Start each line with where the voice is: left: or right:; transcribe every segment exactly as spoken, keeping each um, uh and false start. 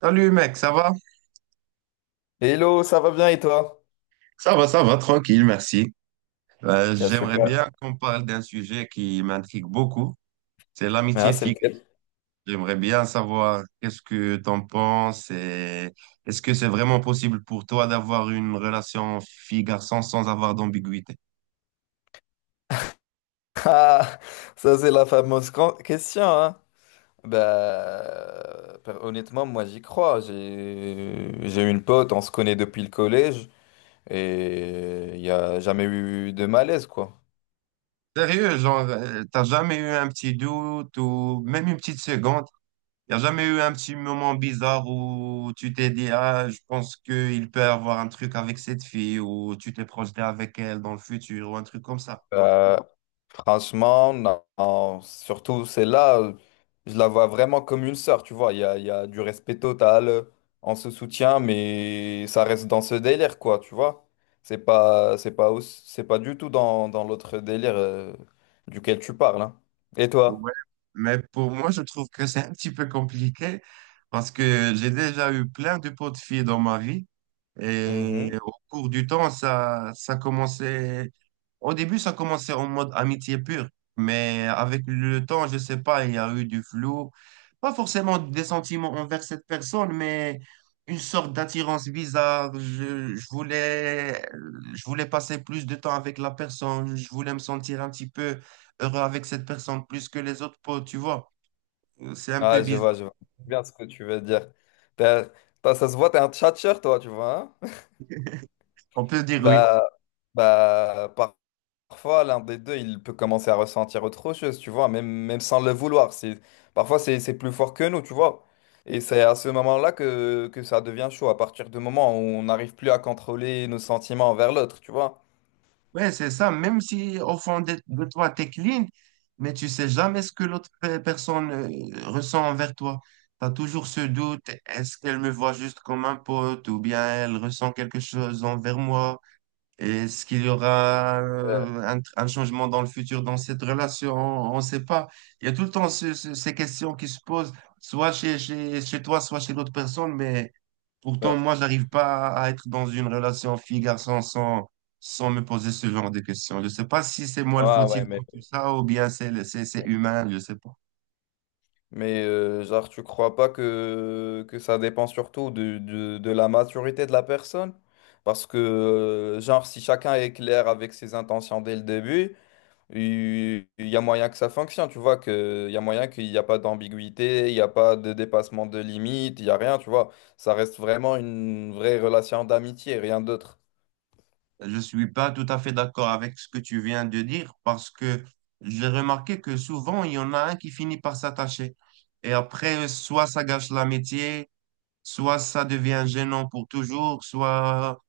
right: Salut mec, ça va?
left: Hello, ça va bien et toi?
right: Ça va, ça va, tranquille, merci. Euh,
left: Ah,
right: j'aimerais
left: super.
right: bien qu'on parle d'un sujet qui m'intrigue beaucoup, c'est
left: Ah,
right: l'amitié
left: c'est
right: fille.
left: lequel?
right: J'aimerais bien savoir qu'est-ce que t'en penses et est-ce que c'est vraiment possible pour toi d'avoir une relation fille-garçon sans avoir d'ambiguïté?
left: Ah, ça c'est la fameuse gran- question, hein? Bah, per- honnêtement, moi j'y crois. J'ai j'ai une pote, on se connaît depuis le collège et il n'y a jamais eu de malaise, quoi.
right: Sérieux, genre, euh, t'as jamais eu un petit doute ou même une petite seconde? Il n'y a jamais eu un petit moment bizarre où tu t'es dit, ah, je pense qu'il peut avoir un truc avec cette fille ou tu t'es projeté avec elle dans le futur ou un truc comme ça.
left: Euh, Franchement, non, non, surtout celle-là, euh, je la vois vraiment comme une sœur, tu vois. Il y a, il y a du respect total, on se soutient, mais ça reste dans ce délire, quoi, tu vois. C'est pas, c'est pas, au- c'est pas du tout dans, dans l'autre délire euh, duquel tu parles, hein. Et toi?
right: Ouais. Mais pour moi, je trouve que c'est un petit peu compliqué parce que j'ai déjà eu plein de potes filles dans ma vie. Et
left: Mhm.
right: au cours du temps, ça, ça commençait. Au début, ça commençait en mode amitié pure. Mais avec le temps, je sais pas, il y a eu du flou. Pas forcément des sentiments envers cette personne, mais une sorte d'attirance bizarre. Je, je voulais, je voulais passer plus de temps avec la personne. Je voulais me sentir un petit peu heureux avec cette personne plus que les autres potes, tu vois. C'est un peu
left: Ah, je
right: bizarre.
left: vois, je vois bien ce que tu veux dire. T'as- t'as- Ça se voit, t'es un tchatcheur, toi, tu vois, hein.
right: On peut dire oui.
left: Bah, bah, par- Parfois, l'un des deux, il peut commencer à ressentir autre chose, tu vois, même, même sans le vouloir. C'est, parfois, c'est, c'est plus fort que nous, tu vois. Et c'est à ce moment-là que, que ça devient chaud, à partir du moment où on n'arrive plus à contrôler nos sentiments envers l'autre, tu vois.
right: Ouais, c'est ça. Même si au fond de, de toi, t'es clean, mais tu sais jamais ce que l'autre pe- personne euh, ressent envers toi. Tu as toujours ce doute, est-ce qu'elle me voit juste comme un pote ou bien elle ressent quelque chose envers moi? Est-ce qu'il y aura
left: Ouais,
right: euh, un, un changement dans le futur dans cette relation? On ne sait pas. Il y a tout le temps ce- ce- ces questions qui se posent, soit chez, chez, chez toi, soit chez l'autre personne, mais
left: ouais,
right: pourtant, moi, j'arrive pas à être dans une relation fille-garçon sans, sans me poser ce genre de questions. Je sais pas si c'est moi le
left: ouais, ouais,
right: fautif dans
left: mais
right: tout ça ou bien c'est le- c'est c'est humain, je sais pas.
left: mais euh, genre, tu crois pas que, que ça dépend surtout de, de, de la maturité de la personne? Parce que, euh, genre, si chacun est clair avec ses intentions dès le début, Il il y a moyen que ça fonctionne, tu vois, que il y a moyen qu'il n'y a pas d'ambiguïté, il n'y a pas de dépassement de limite, il n'y a rien, tu vois. Ça reste vraiment une vraie relation d'amitié, rien d'autre.
right: Je suis pas tout à fait d'accord avec ce que tu viens de dire parce que j'ai remarqué que souvent, il y en a un qui finit par s'attacher. Et après, soit ça gâche l'amitié, soit ça devient gênant pour toujours, soit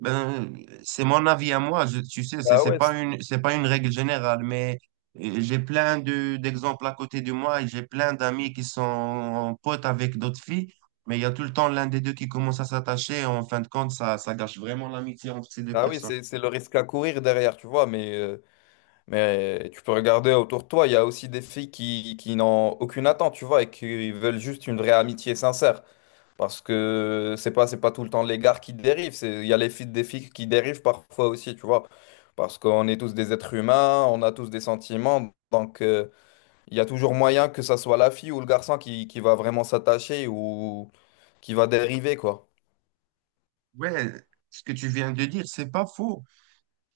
right: ben, c'est mon avis à moi. Je, tu sais, c'est
left: Ah
right: c'est
left: ouais,
right: pas
left: c'est-
right: une, c'est pas une règle générale, mais euh, j'ai plein de, d'exemples à côté de moi et j'ai plein d'amis qui sont potes avec d'autres filles, mais il y a tout le temps l'un des deux qui commence à s'attacher. En fin de compte, ça, ça gâche vraiment l'amitié entre ces deux
left: ah oui,
right: personnes.
left: c'est c'est le risque à courir derrière, tu vois, mais, euh, mais tu peux regarder autour de toi, il y a aussi des filles qui, qui n'ont aucune attente, tu vois, et qui veulent juste une vraie amitié sincère. Parce que c'est pas, c'est pas tout le temps les gars qui dérivent, c'est, il y a les filles des filles qui dérivent parfois aussi, tu vois. Parce qu'on est tous des êtres humains, on a tous des sentiments, donc euh, il y a toujours moyen que ça soit la fille ou le garçon qui, qui va vraiment s'attacher ou qui va dériver, quoi.
right: Ouais, ce que tu viens de dire, c'est pas faux.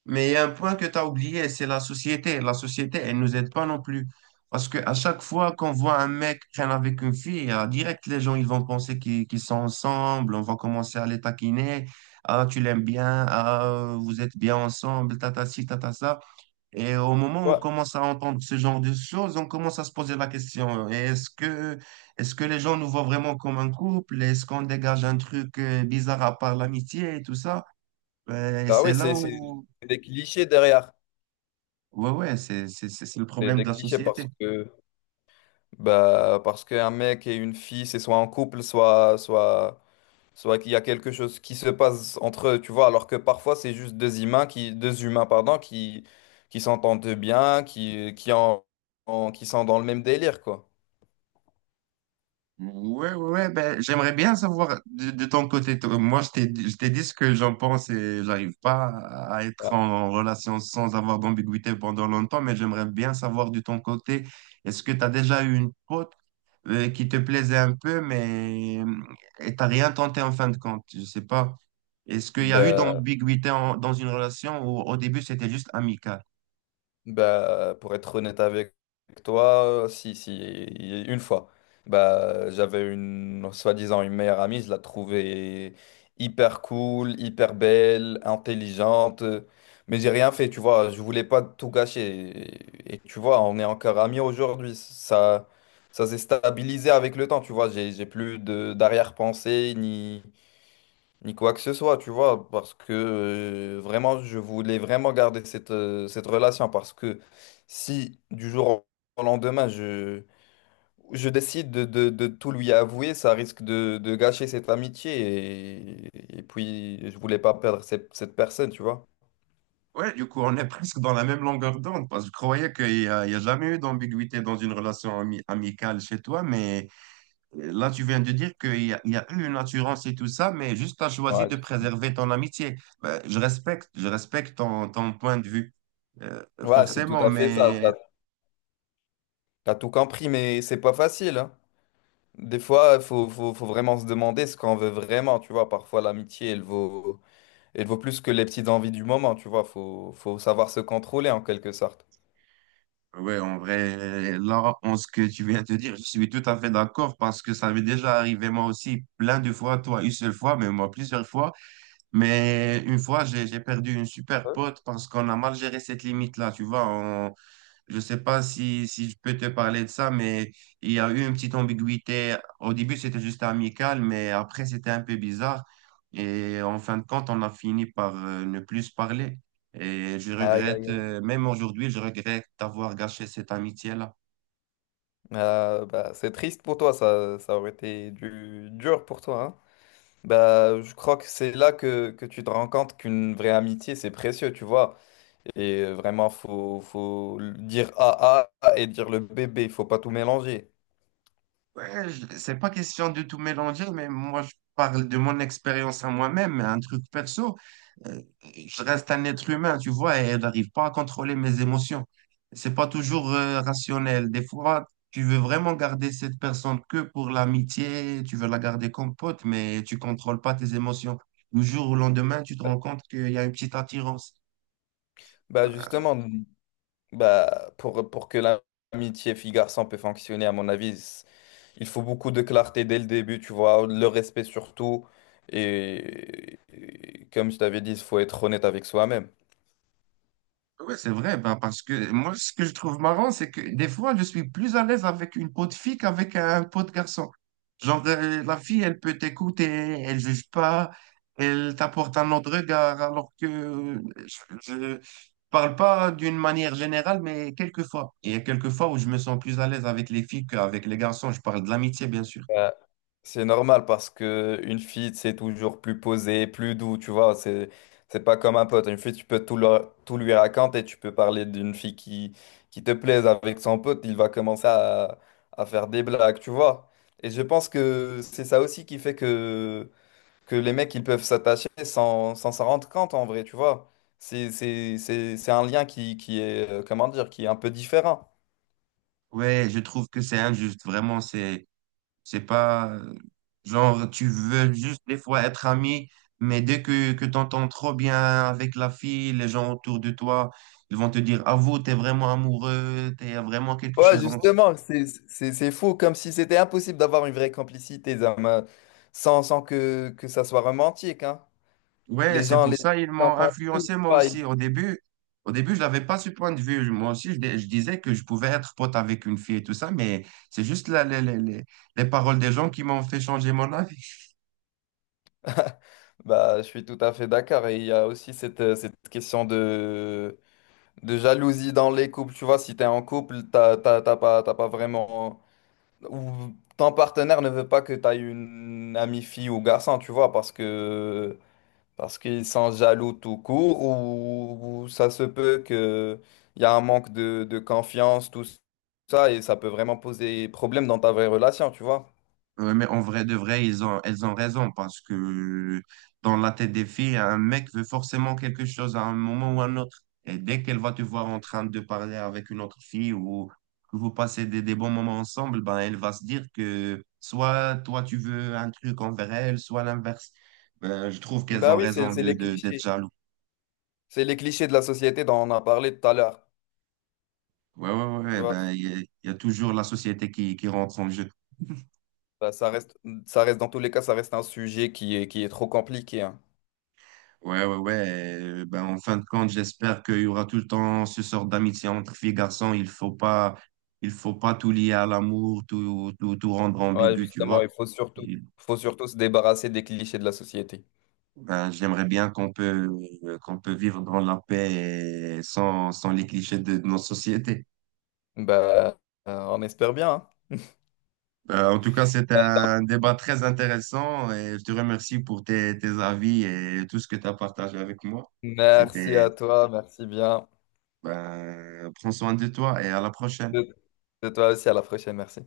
right: Mais il y a un point que tu as oublié, c'est la société. La société, elle nous aide pas non plus. Parce que à chaque fois qu'on voit un mec traîner avec une fille, euh, direct, les gens, ils vont penser qu'ils qu'ils sont ensemble, on va commencer à les taquiner. Ah, tu l'aimes bien, ah, vous êtes bien ensemble, tata ci, tata ça. Et au moment où on
left: Ouais.
right: commence à entendre ce genre de choses, on commence à se poser la question, euh, est-ce que, est-ce que les gens nous voient vraiment comme un couple? Est-ce qu'on dégage un truc euh, bizarre à part l'amitié et tout ça? Euh, Et
left: Ah
right: c'est
left: oui,
right: là
left: c'est c'est-
right: où
left: c'est des clichés derrière.
right: ouais, ouais, c'est, c'est, c'est c'est le
left: C'est
right: problème de
left: des
right: la
left: clichés parce
right: société.
left: que bah parce qu'un mec et une fille, c'est soit en couple, soit soit soit qu'il y a quelque chose qui se passe entre eux, tu vois, alors que parfois c'est juste deux humains qui, deux humains, pardon, qui, qui s'entendent bien, qui, qui, en, en- qui sont dans le même délire, quoi.
right: Ouais, ouais, ouais, ben, j'aimerais bien savoir de, de ton côté. Toi. Moi, je t'ai, je t'ai dit ce que j'en pense et j'arrive pas à être
left: Ouais.
right: en relation sans avoir d'ambiguïté pendant longtemps, mais j'aimerais bien savoir de ton côté, est-ce que tu as déjà eu une pote euh, qui te plaisait un peu, mais et t'as rien tenté en fin de compte? Je sais pas. Est-ce qu'il y a eu
left: Ben,
right: d'ambiguïté en- dans une relation où au début c'était juste amical?
left: Bah, pour être honnête avec toi, si, si, une fois. Bah, j'avais une, soi-disant, une meilleure amie, je la trouvais hyper cool, hyper belle, intelligente, mais j'ai rien fait, tu vois, je voulais pas tout gâcher. Et, et tu vois, on est encore amis aujourd'hui, ça, ça s'est stabilisé avec le temps, tu vois, j'ai, j'ai plus de d'arrière-pensée, ni ni quoi que ce soit, tu vois, parce que euh, vraiment, je voulais vraiment garder cette, euh, cette relation, parce que si du jour au lendemain, je, je décide de, de- de tout lui avouer, ça risque de, de gâcher cette amitié, et, et puis je voulais pas perdre cette, cette personne, tu vois.
right: Ouais, du coup, on est presque dans la même longueur d'onde parce que je croyais qu'il n'y a, il y a jamais eu d'ambiguïté dans une relation ami- amicale chez toi, mais euh, là, tu viens de dire qu'il y a, il y a eu une assurance et tout ça, mais juste tu as choisi
left: Ouais,
right: de
left: c'est
right: préserver ton amitié. Ben, je respecte, je respecte ton, ton point de vue, euh,
left: Ouais, c'est tout
right: forcément,
left: à fait ça,
right: mais
left: t'as, t'as tout compris, mais c'est pas facile, hein. Des fois, il faut, faut faut vraiment se demander ce qu'on veut vraiment, tu vois, parfois l'amitié, elle vaut... Et il vaut plus que les petites envies du moment, tu vois. Faut, faut savoir se contrôler en quelque sorte.
right: ouais, en vrai, là, en ce que tu viens de dire, je suis tout à fait d'accord parce que ça m'est déjà arrivé moi aussi plein de fois, toi une seule fois, mais moi plusieurs fois. Mais une fois, j'ai j'ai perdu une super
left: Ouais.
right: pote parce qu'on a mal géré cette limite-là, tu vois. On- je sais pas si, si je peux te parler de ça, mais il y a eu une petite ambiguïté. Au début, c'était juste amical, mais après, c'était un peu bizarre. Et en fin de compte, on a fini par euh, ne plus se parler. Et je
left: Aïe, aïe,
right: regrette,
left: aïe.
right: euh, même aujourd'hui, je regrette d'avoir gâché cette amitié-là.
left: Euh, bah, c'est triste pour toi, ça, ça aurait été du, dur pour toi, hein. Bah, je crois que c'est là que, que tu te rends compte qu'une vraie amitié, c'est précieux, tu vois. Et vraiment, faut, faut le dire A A et dire le bébé, il faut pas tout mélanger.
right: Ouais, je- c'est pas question de tout mélanger, mais moi, je parle de mon expérience à moi-même, un truc perso. Euh, je reste un être humain, tu vois, et je n'arrive pas à contrôler mes émotions. C'est pas toujours euh, rationnel. Des fois, tu veux vraiment garder cette personne que pour l'amitié, tu veux la garder comme pote, mais tu contrôles pas tes émotions. Du jour au lendemain, tu te rends compte qu'il y a une petite attirance.
left: Bah, justement, bah, pour, pour que l'amitié fille-garçon peut fonctionner, à mon avis, il faut beaucoup de clarté dès le début, tu vois, le respect surtout. Et, et comme je t'avais dit, il faut être honnête avec soi-même.
right: Oui, c'est vrai, bah, parce que moi, ce que je trouve marrant, c'est que des fois, je suis plus à l'aise avec une peau de fille qu'avec un peau de garçon. Genre, euh, la fille, elle peut t'écouter, elle juge pas, elle t'apporte un autre regard, alors que euh, je, je parle pas d'une manière générale, mais quelquefois. Il y a quelques fois où je me sens plus à l'aise avec les filles qu'avec les garçons. Je parle de l'amitié, bien sûr.
left: Euh, c'est normal parce que une fille, c'est toujours plus posé, plus doux, tu vois. C'est, c'est pas comme un pote. Une fille, tu peux tout, leur- tout lui raconter. Tu peux parler d'une fille qui, qui te plaise avec son pote. Il va commencer à, à faire des blagues, tu vois. Et je pense que c'est ça aussi qui fait que que les mecs ils peuvent s'attacher sans sans s'en rendre compte en vrai, tu vois. C'est c'est- c'est- c'est un lien qui, qui est, euh, comment dire, qui est un peu différent.
right: Ouais, je trouve que c'est injuste, vraiment, c'est C'est pas euh, genre tu veux juste des fois être ami, mais dès que, que tu entends trop bien avec la fille, les gens autour de toi, ils vont te dire, ah vous, t'es vraiment amoureux, t'es vraiment quelque
left: Ouais,
right: chose entre.
left: justement, c'est c'est- c'est fou, comme si c'était impossible d'avoir une vraie complicité Zama, sans, sans que, que ça soit romantique, hein.
right: Ouais,
left: Les
right: c'est
left: gens,
right: pour
left: les
right: ça ils
left: gens
right: m'ont
left: font tout, tu
right: influencé moi
left: ils-
right: aussi. Au début, au début, je n'avais pas ce point de vue. Moi aussi, je, dis- je disais que je pouvais être pote avec une fille et tout ça, mais c'est juste la- les, les, les les paroles des gens qui m'ont fait changer mon avis.
left: bah, je suis tout à fait d'accord. Et il y a aussi cette, euh, cette question de, de jalousie dans les couples. Tu vois, si t'es en couple, t'as t'as- t'as pas, t'as pas vraiment, ou ton partenaire ne veut pas que tu aies une amie fille ou garçon, tu vois, parce que parce qu'ils sont jaloux tout court, ou, ou ça se peut que il y a un manque de, de confiance, tout ça, et ça peut vraiment poser problème dans ta vraie relation, tu vois.
right: Ouais, mais en vrai de vrai, ils ont, elles ont raison parce que dans la tête des filles, un mec veut forcément quelque chose à un moment ou à un autre. Et dès qu'elle va te voir en train de parler avec une autre fille ou que vous passez des, des bons moments ensemble, ben elle va se dire que soit toi tu veux un truc envers elle, soit l'inverse. Ben, je trouve qu'elles
left: Bah
right: ont
left: oui, c'est
right: raison
left: c'est
right: de,
left: les
right: de- d'être
left: clichés.
right: jaloux.
left: C'est les clichés de la société dont on a parlé tout à l'heure.
right: Ouais, ouais,
left: Tu
right: ouais,
left: vois,
right: ben il y, a il y a toujours la société qui, qui rentre en jeu.
left: ça, ça reste, ça reste, dans tous les cas, ça reste un sujet qui est, qui est trop compliqué, hein.
right: Ouais, ouais, ouais. euh, Ben, en fin de compte, j'espère qu'il y aura tout le temps ce sort d'amitié entre filles et garçons. Il faut pas, il faut pas tout lier à l'amour, tout, tout, tout rendre
left: Ouais,
right: ambigu, tu
left: justement,
right: vois.
left: il faut surtout,
right: Et,
left: faut surtout se débarrasser des clichés de la société.
right: ben, j'aimerais bien qu'on peut, euh, qu'on peut vivre dans la paix et sans, sans les clichés de, de nos sociétés.
left: Bah, euh, on espère bien, hein.
right: Ben, en tout cas, c'était un débat très intéressant et je te remercie pour tes, tes avis et tout ce que tu as partagé avec moi.
left: Merci
right: C'était,
left: à toi, merci bien.
right: ben, prends soin de toi et à la prochaine.
left: De de toi aussi, à la prochaine, merci.